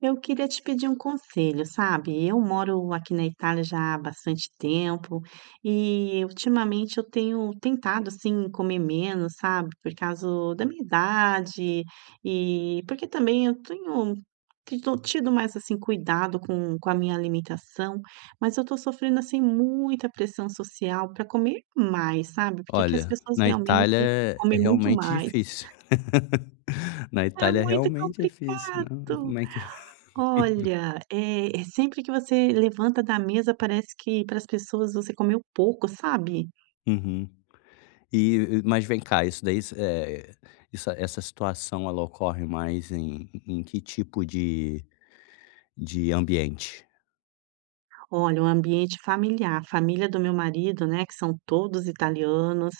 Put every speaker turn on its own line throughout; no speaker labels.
Eu queria te pedir conselho, sabe, eu moro aqui na Itália já há bastante tempo e ultimamente eu tenho tentado, assim, comer menos, sabe, por causa da minha idade e porque também eu tenho tõ tido mais assim cuidado com com a minha alimentação, mas eu tô sofrendo, assim, muita pressão social pra comer mais, sabe, porque aqui as
Olha,
pessoas
na Itália
realmente
é é
comem muito
realmente
mais.
difícil, na
É
Itália é
muito
realmente difícil, não?
complicado,
Como é que
olha, eh, sempre que você levanta da mesa parece que para as pessoas você comeu pouco, sabe?
Uhum. E, mas vem cá, isso daí, eh iss essa essa situação ela ocorre mais em em que tipo de de ambiente?
Olha, o ambiente familiar, a família do meu marido, né, que são todos italianos,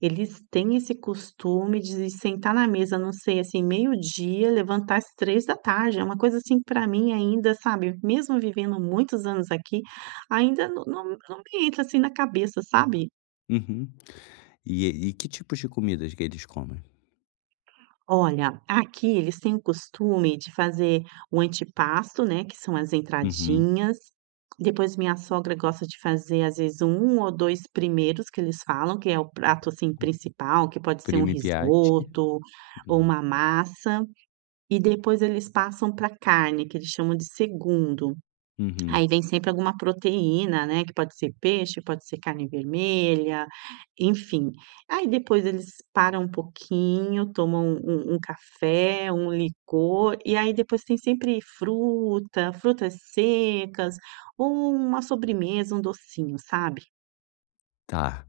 eles têm esse costume de sentar na mesa, não sei, assim, meio-dia levantar às 13h, é uma coisa assim para mim ainda, sabe, mesmo vivendo muitos anos aqui, ainda não não não me entra, assim, na cabeça, sabe?
Uhum. E el e que tipos de comidas que eles comem?
Olha, aqui eles têm o costume de fazer o antipasto, né, que são as
Uhum.
entradinhas. Depois minha sogra gosta de fazer às vezes 1 ou 2 primeiros que eles falam, que é o prato assim principal que pode ser um
Primi piatti.
risoto ou
Uhum.
uma massa, e depois eles passam pra carne que eles chamam de segundo,
Uhum.
aí vem sempre alguma proteína, né? Que pode ser peixe, pode ser carne vermelha, enfim. Aí depois eles param um pouquinho, tomam um um café, um licor, e aí depois tem sempre fruta, frutas secas ou uma sobremesa, um docinho, sabe.
Tá.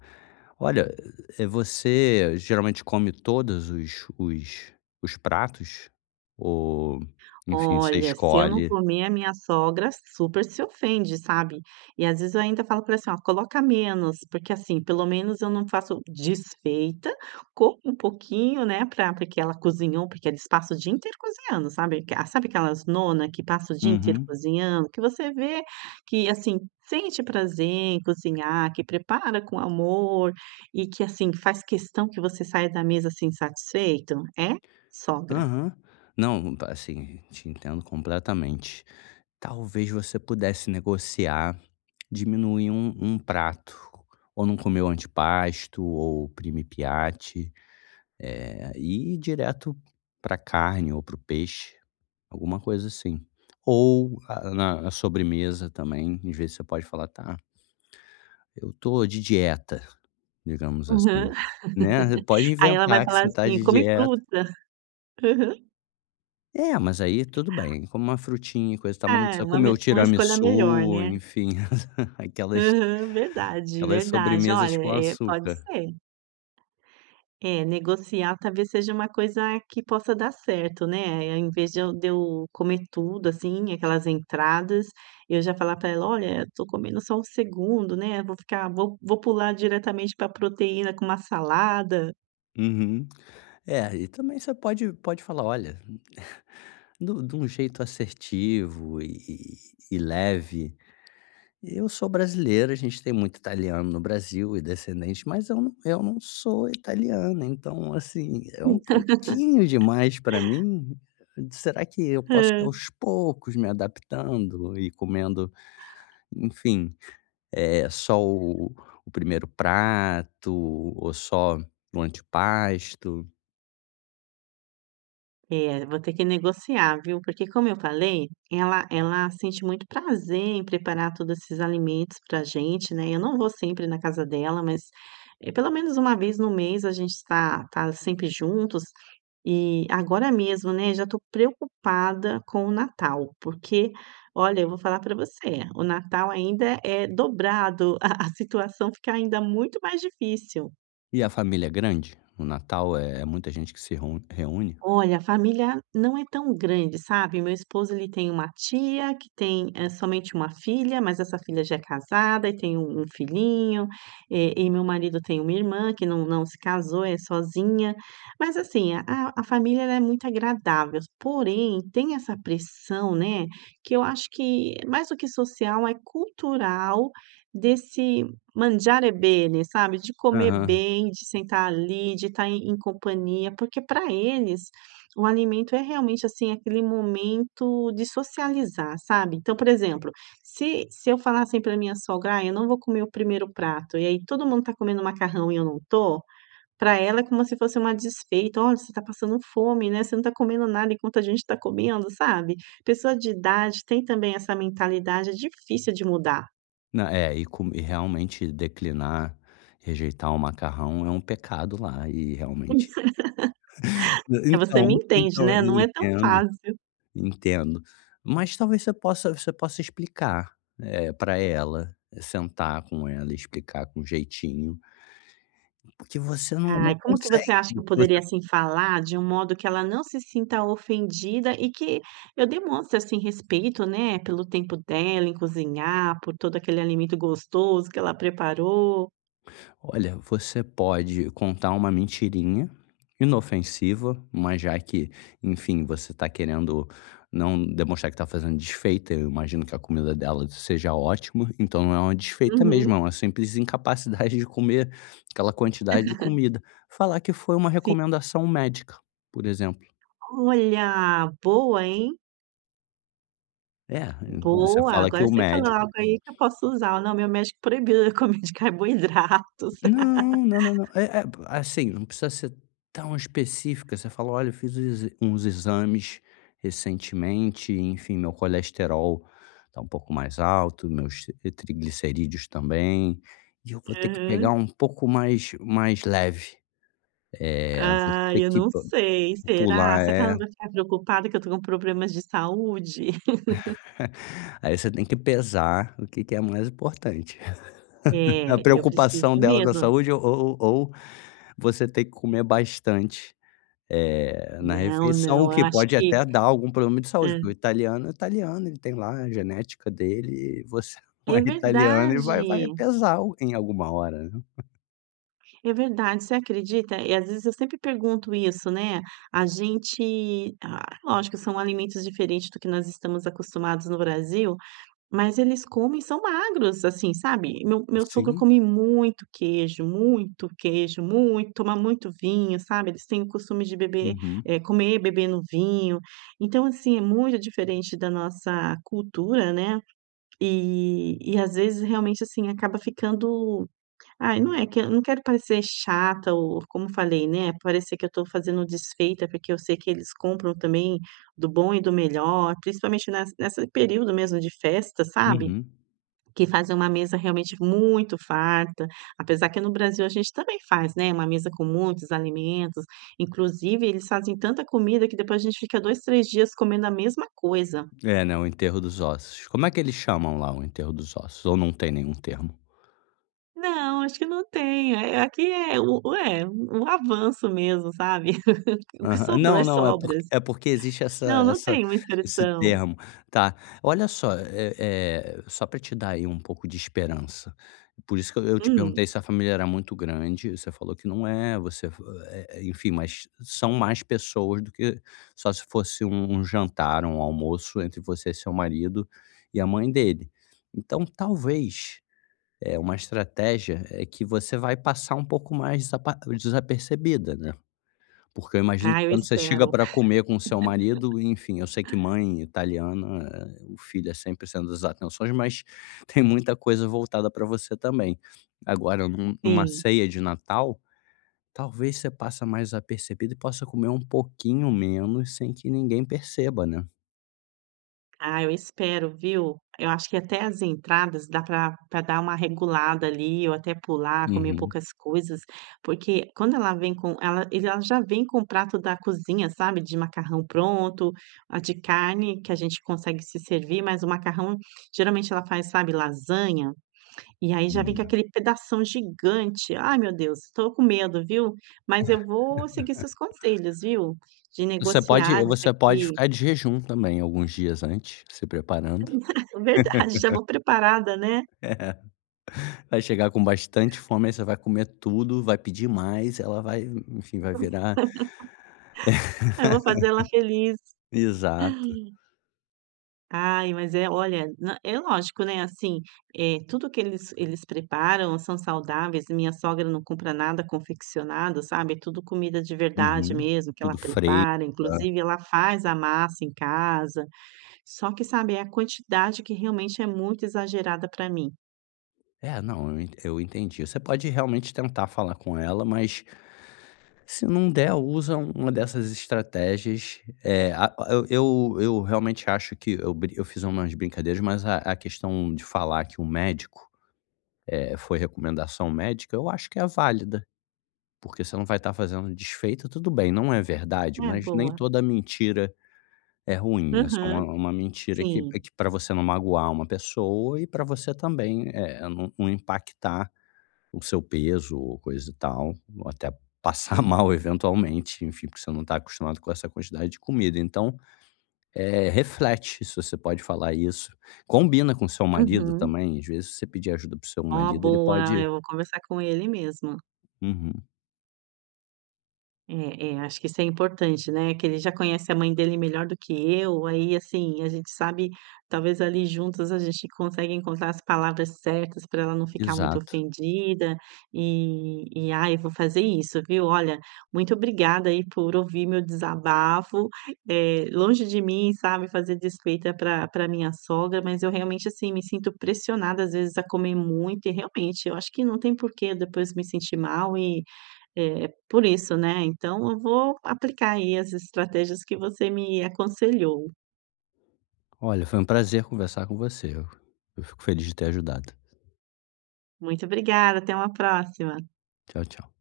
Olha, eh, você geralmente come todos os os os pratos ou, enfim, você
Olha, se eu não
escolhe?
comer a minha sogra super se ofende, sabe? E às vezes eu ainda falo pra ela, assim, coloca menos, porque, assim, pelo menos eu não faço desfeita, como um pouquinho, né, pra por que ela cozinhou, porque eles passa o dia inteiro cozinhando, sabe? Sabe aquelas nona que passa o dia inteiro
Uhum.
cozinhando? Que você vê que assim sente prazer em cozinhar, que prepara com amor e que, assim, faz questão que você saia da mesa, assim, satisfeito? É sogra.
Aham, não, tá assim, te entendo completamente. Talvez você pudesse negociar, diminuir um um prato, ou não comer o antipasto ou o primi piatti, eh, e ir direto pra carne ou para o peixe, alguma coisa assim, ou a na sobremesa também e vê se você pode falar tá eu tô de dieta, digamos
Aham.
assim, né, pode
Aí ela vai
inventar que
falar
você tá
assim
de
come
dieta.
fruta. Aham.
É mas aí tudo bem, come uma "frutinha" e coisa e tal mas não
Ah, é
precisa
uma
comer o
me uma escolha melhor,
tiramissu,
né?
enfim, aquelas
Aham, verdade,
aquelas
verdade,
sobremesas
olha
com
é, pode
açúcar.
ser. É, negociar talvez seja uma coisa que possa dar certo, né? Ao invés de eu de eu comer tudo, assim, aquelas entradas, eu já falar pra ela: "Olha, estou comendo só o segundo, né, vou ficar vou vou pular diretamente pra proteína com uma salada".
Uhum, é e também você pode pode falar: "Olha", de um de um jeito assertivo e e leve, "Eu sou brasileira, a gente tem muito italiano no Brasil e descendentes mas eu não eu não sou italiana, então, assim, é um pouquinho demais pra mim, será que eu posso
Hã?
aos poucos me adaptando e comendo, enfim, eh, só o primeiro prato ou só o antepasto"?
É, vou ter que negociar viu? Porque, como eu falei, ela ela sente muito prazer em preparar todos esses alimentos pra gente, né, eu não vou sempre na casa dela, mas pelo menos uma vez no mês a gente está tá sempre juntos, e agora mesmo, né, já estou preocupada com o Natal porque, olha, eu vou falar pra você, o Natal ainda é dobrado, a a situação fica ainda muito mais difícil.
E a família é grande? No Natal é muita gente que se ron reúne?
Olha, a família não é tão grande, sabe, meu esposo ele tem uma tia que tem, eh, somente uma filha, mas essa filha já é casada e tem um um filhinho, eh, e meu marido tem uma irmã que não não se casou, é sozinha, mas assim, a a família ela é muito agradável, s porém tem essa pressão, né, que eu que acho que mais do que social, é cultural desse mangiare bene, sabe, de comer
Aham.
bem, de sentar ali, de estar em em companhia, porque pra eles o alimento é realmente, assim, aquele momento de socializar, sabe, então por exemplo, se se eu falar assim pra minha sogra: "Ah, eu não vou comer o 1º prato." e aí todo mundo tá comendo macarrão e eu não tô, pra ela é como se fosse uma desfeita: "Olha, você tá passando fome, né, você não tá comendo nada enquanto a gente tá comendo, sabe, pessoa de idade tem também essa mentalidade difícil de mudar.
Nã é e co e realmente declinar, rejeitar um macarrão é um pecado lá e realmente.
É você me
então,
entende,
então
né,
eu
não é tão
entendo,
fácil.
entendo, mas talvez você possa você possa explicar, eh, pra ela, sentar com ela, e explicar com jeitinho porque você não não
Ai, como que você
consegue
acha que eu poderia
[unintelligible]
assim, falar de um modo que ela não se sinta ofendida e que eu demonstre, assim, respeito, né, pelo tempo dela em cozinhar, por todo aquele alimento gostoso que ela preparou
Olha, você pode contar uma mentirinha, inofensiva, mas já que, enfim, você tá querendo não demonstrar que tá fazendo desfeita, eu imagino que a comida dela seja ótima, então não é uma desfeita mesmo é
Uhum.
uma simples incapacidade de comer aquela
Hum.
quantidade de comida. Falar que foi uma
Sim.
recomendação médica, por exemplo.
Olha, boa hein.
É, você
Boa,
fala que
agora
o
você falou
médico
algo aí que eu posso usar. Não, meu médico proibiu a comer de carboidratos.
Não não não não é é, assim, não precisa ser tão específica você fala: "Olha eu fiz uns exa uns exames recentemente, enfim, meu colesterol tá um pouco mais alto, meus t triglicerídeos também, e eu vou ter que pegar
Aham.
um pouco mais mais leve", eh, vou
Ah,
ter
eu
que
não
pu
sei
pular
será? Será que ela
é.
não vai ficar preocupada que eu tô com problemas de saúde?
Aí você tem que pesar o que que é mais importante, a
É, e eu preciso
preocupação dela com a
mesmo.
saúde ou ou ou você ter que comer bastante, eh, na
Não
refeição
não eu
que
acho
pode
que
até dar algum problema de saúde,
hã.
porque o italiano é italiano ele tem lá a genética dele, eh, você não
É
é italiano e vai vai
verdade.
pesar algo em alguma hora.
É verdade, você acredita? E às vezes eu sempre pergunto isso, né, a gente, ah, lógico que são alimentos diferentes do que nós estamos acostumados no Brasil, mas eles comem e são magros assim, sabe? O meu meu sogro
Sim.
come muito queijo, muito queijo, muito, toma muito, vinho, sabe? Eles têm o costume de beber,
Uhum.
eh, comer bebendo um vinho. Então, assim, é muito diferente da nossa cultura né. E, e às vezes realmente assim acaba ficando, ai não é que não quero parecer chata ou como falei né parecer que eu estou fazendo desfeita, porque eu sei que eles compram também do bom e do melhor principalmente nessa nesse período mesmo de festa, sabe,
Uhum.
que fazem uma mesa realmente muito farta, apesar que no Brasil a gente também faz, né, uma mesa com muitos alimentos inclusive eles fazem tanta comida que depois a gente fica uns 2, 3 dias comendo a mesma coisa.
É né, o enterro dos ossos. Como é que eles chamam lá o enterro dos ossos? Ou não tem nenhum termo?
Não, acho que não tem. Eh eh, aqui é o é o avanço mesmo, sabe? O que
Aham,
sobrou é
não não, é porque
sobras.
é porque existe essa
Não, não
essa
tem uma
esse
expressão.
termo, tá, olha só, eh eh, só pra te dar aí um pouco de esperança. Por isso que eu eu te
Hum.
perguntei se a família era muito grande, você falou que não é, você fa eh eh enfim mas são mais pessoas do que só se fosse um jantar ou um almoço entre você e seu marido, e a mãe dele, então talvez, eh, uma estratégia, é que você vai passar um pouco mais desapa desapercebido, né, porque eu imagino
Ah,
que
eu
quando você chega
espero.
pra comer com o seu marido, enfim, eu sei que mãe italiana, o filho é sempre o centro das atenções mas, tem muita coisa voltada pra você também. Agora em um em uma
Sim.
ceia de Natal, talvez você passa mais apercebida e possa comer um pouquinho menos sem que ninguém perceba, né?
Ah, eu espero viu, a eu acho que até as entradas dá pra pra dar uma regulada ali, ou até pular, comer
Uhum.
poucas coisas, porque quando ela vem com ela ele a já vem com o prato da cozinha, sabe, de macarrão pronto, ah, de carne que a gente consegue se servir, mas o macarrão geralmente ela faz, sabe, lasanha e aí já vem com
Hum.
aquele pedação gigante, ai meu Deus, estou com medo, viu, mas eu vou seguir seus conselhos, viu, de
Você pode
negociar, dizer
você pode
que
ficar de jejum também alguns dias antes, se preparando.
Verdade, já vou preparada, né.
Vai chegar com bastante fome, aí você vai comer tudo, vai pedir mais, ela vai hum enfim, vai virar
Eu vou fazer ela feliz.
exato.
Ai, mas é, olha nã é lógico, né, eh assim, eh tudo que eles eles preparam são saudáveis e minha sogra não compra nada confeccionado, sabe, tudo comida de verdade
Uhum,
mesmo que
tudo
ela
fresco
prepara, inclusive ela faz
[unintelligible]
a massa em casa. Só que sabe, é a quantidade que realmente é muito exagerada pra mim.
É não, eu ent eu entendi. Você pode realmente tentar falar com ela mas, se não der usa um uma dessas estratégias eh, ah o eu eu eu realmente acho que eu bri eu fiz umas brincadeiras, mas a a questão de falar que o médico, eh foi recomendação médica, eu acho que é válida, porque você não vai estar fazendo desfeita. Tudo bem não é verdade,
É,
mas nem
boa.
toda mentira é ruim é só uma
Uhum,
uma mentira que,
sim.
eh, que p pra você não magoar uma pessoa e pra você também eh, nu não impactar o seu peso ou coisa e tal, ou até passar mal eventualmente, enfim, porque você não tá acostumada com essa quantidade de comida, então eh, reflete se você pode falar isso, combina com o seu marido
Uhum.
também, às vezes se você pedir ajuda para o seu
Oh,
marido ele
boa, ah,
pode
eu vou conversar com ele mesmo.
Uhum.
É, é acho que isso é importante, né, que ele já conhece a mãe dele melhor do que eu, aí, assim, a gente sabe talvez ali juntos a gente consegue encontrar as palavras certas pra ela não ficar muito
Exato.
ofendida e e ai, eu vou fazer isso, viu. Olha, muito obrigada aí por ouvir meu desabafo, eh, longe de mim sabe, fazer desfeita pra pra minha sogra, mas eu realmente, assim, me sinto pressionada, às vezes a comer muito e realmente eu acho que não tem por quê depois me sentir mal e, eh, por isso né, então eu vou aplicar aí as estratégias que você me aconselhou.
Olha, foi um prazer conversar com você. Eu eu fico feliz de ter ajudado.
Muito obrigada, até uma próxima!
Tchau, tchau.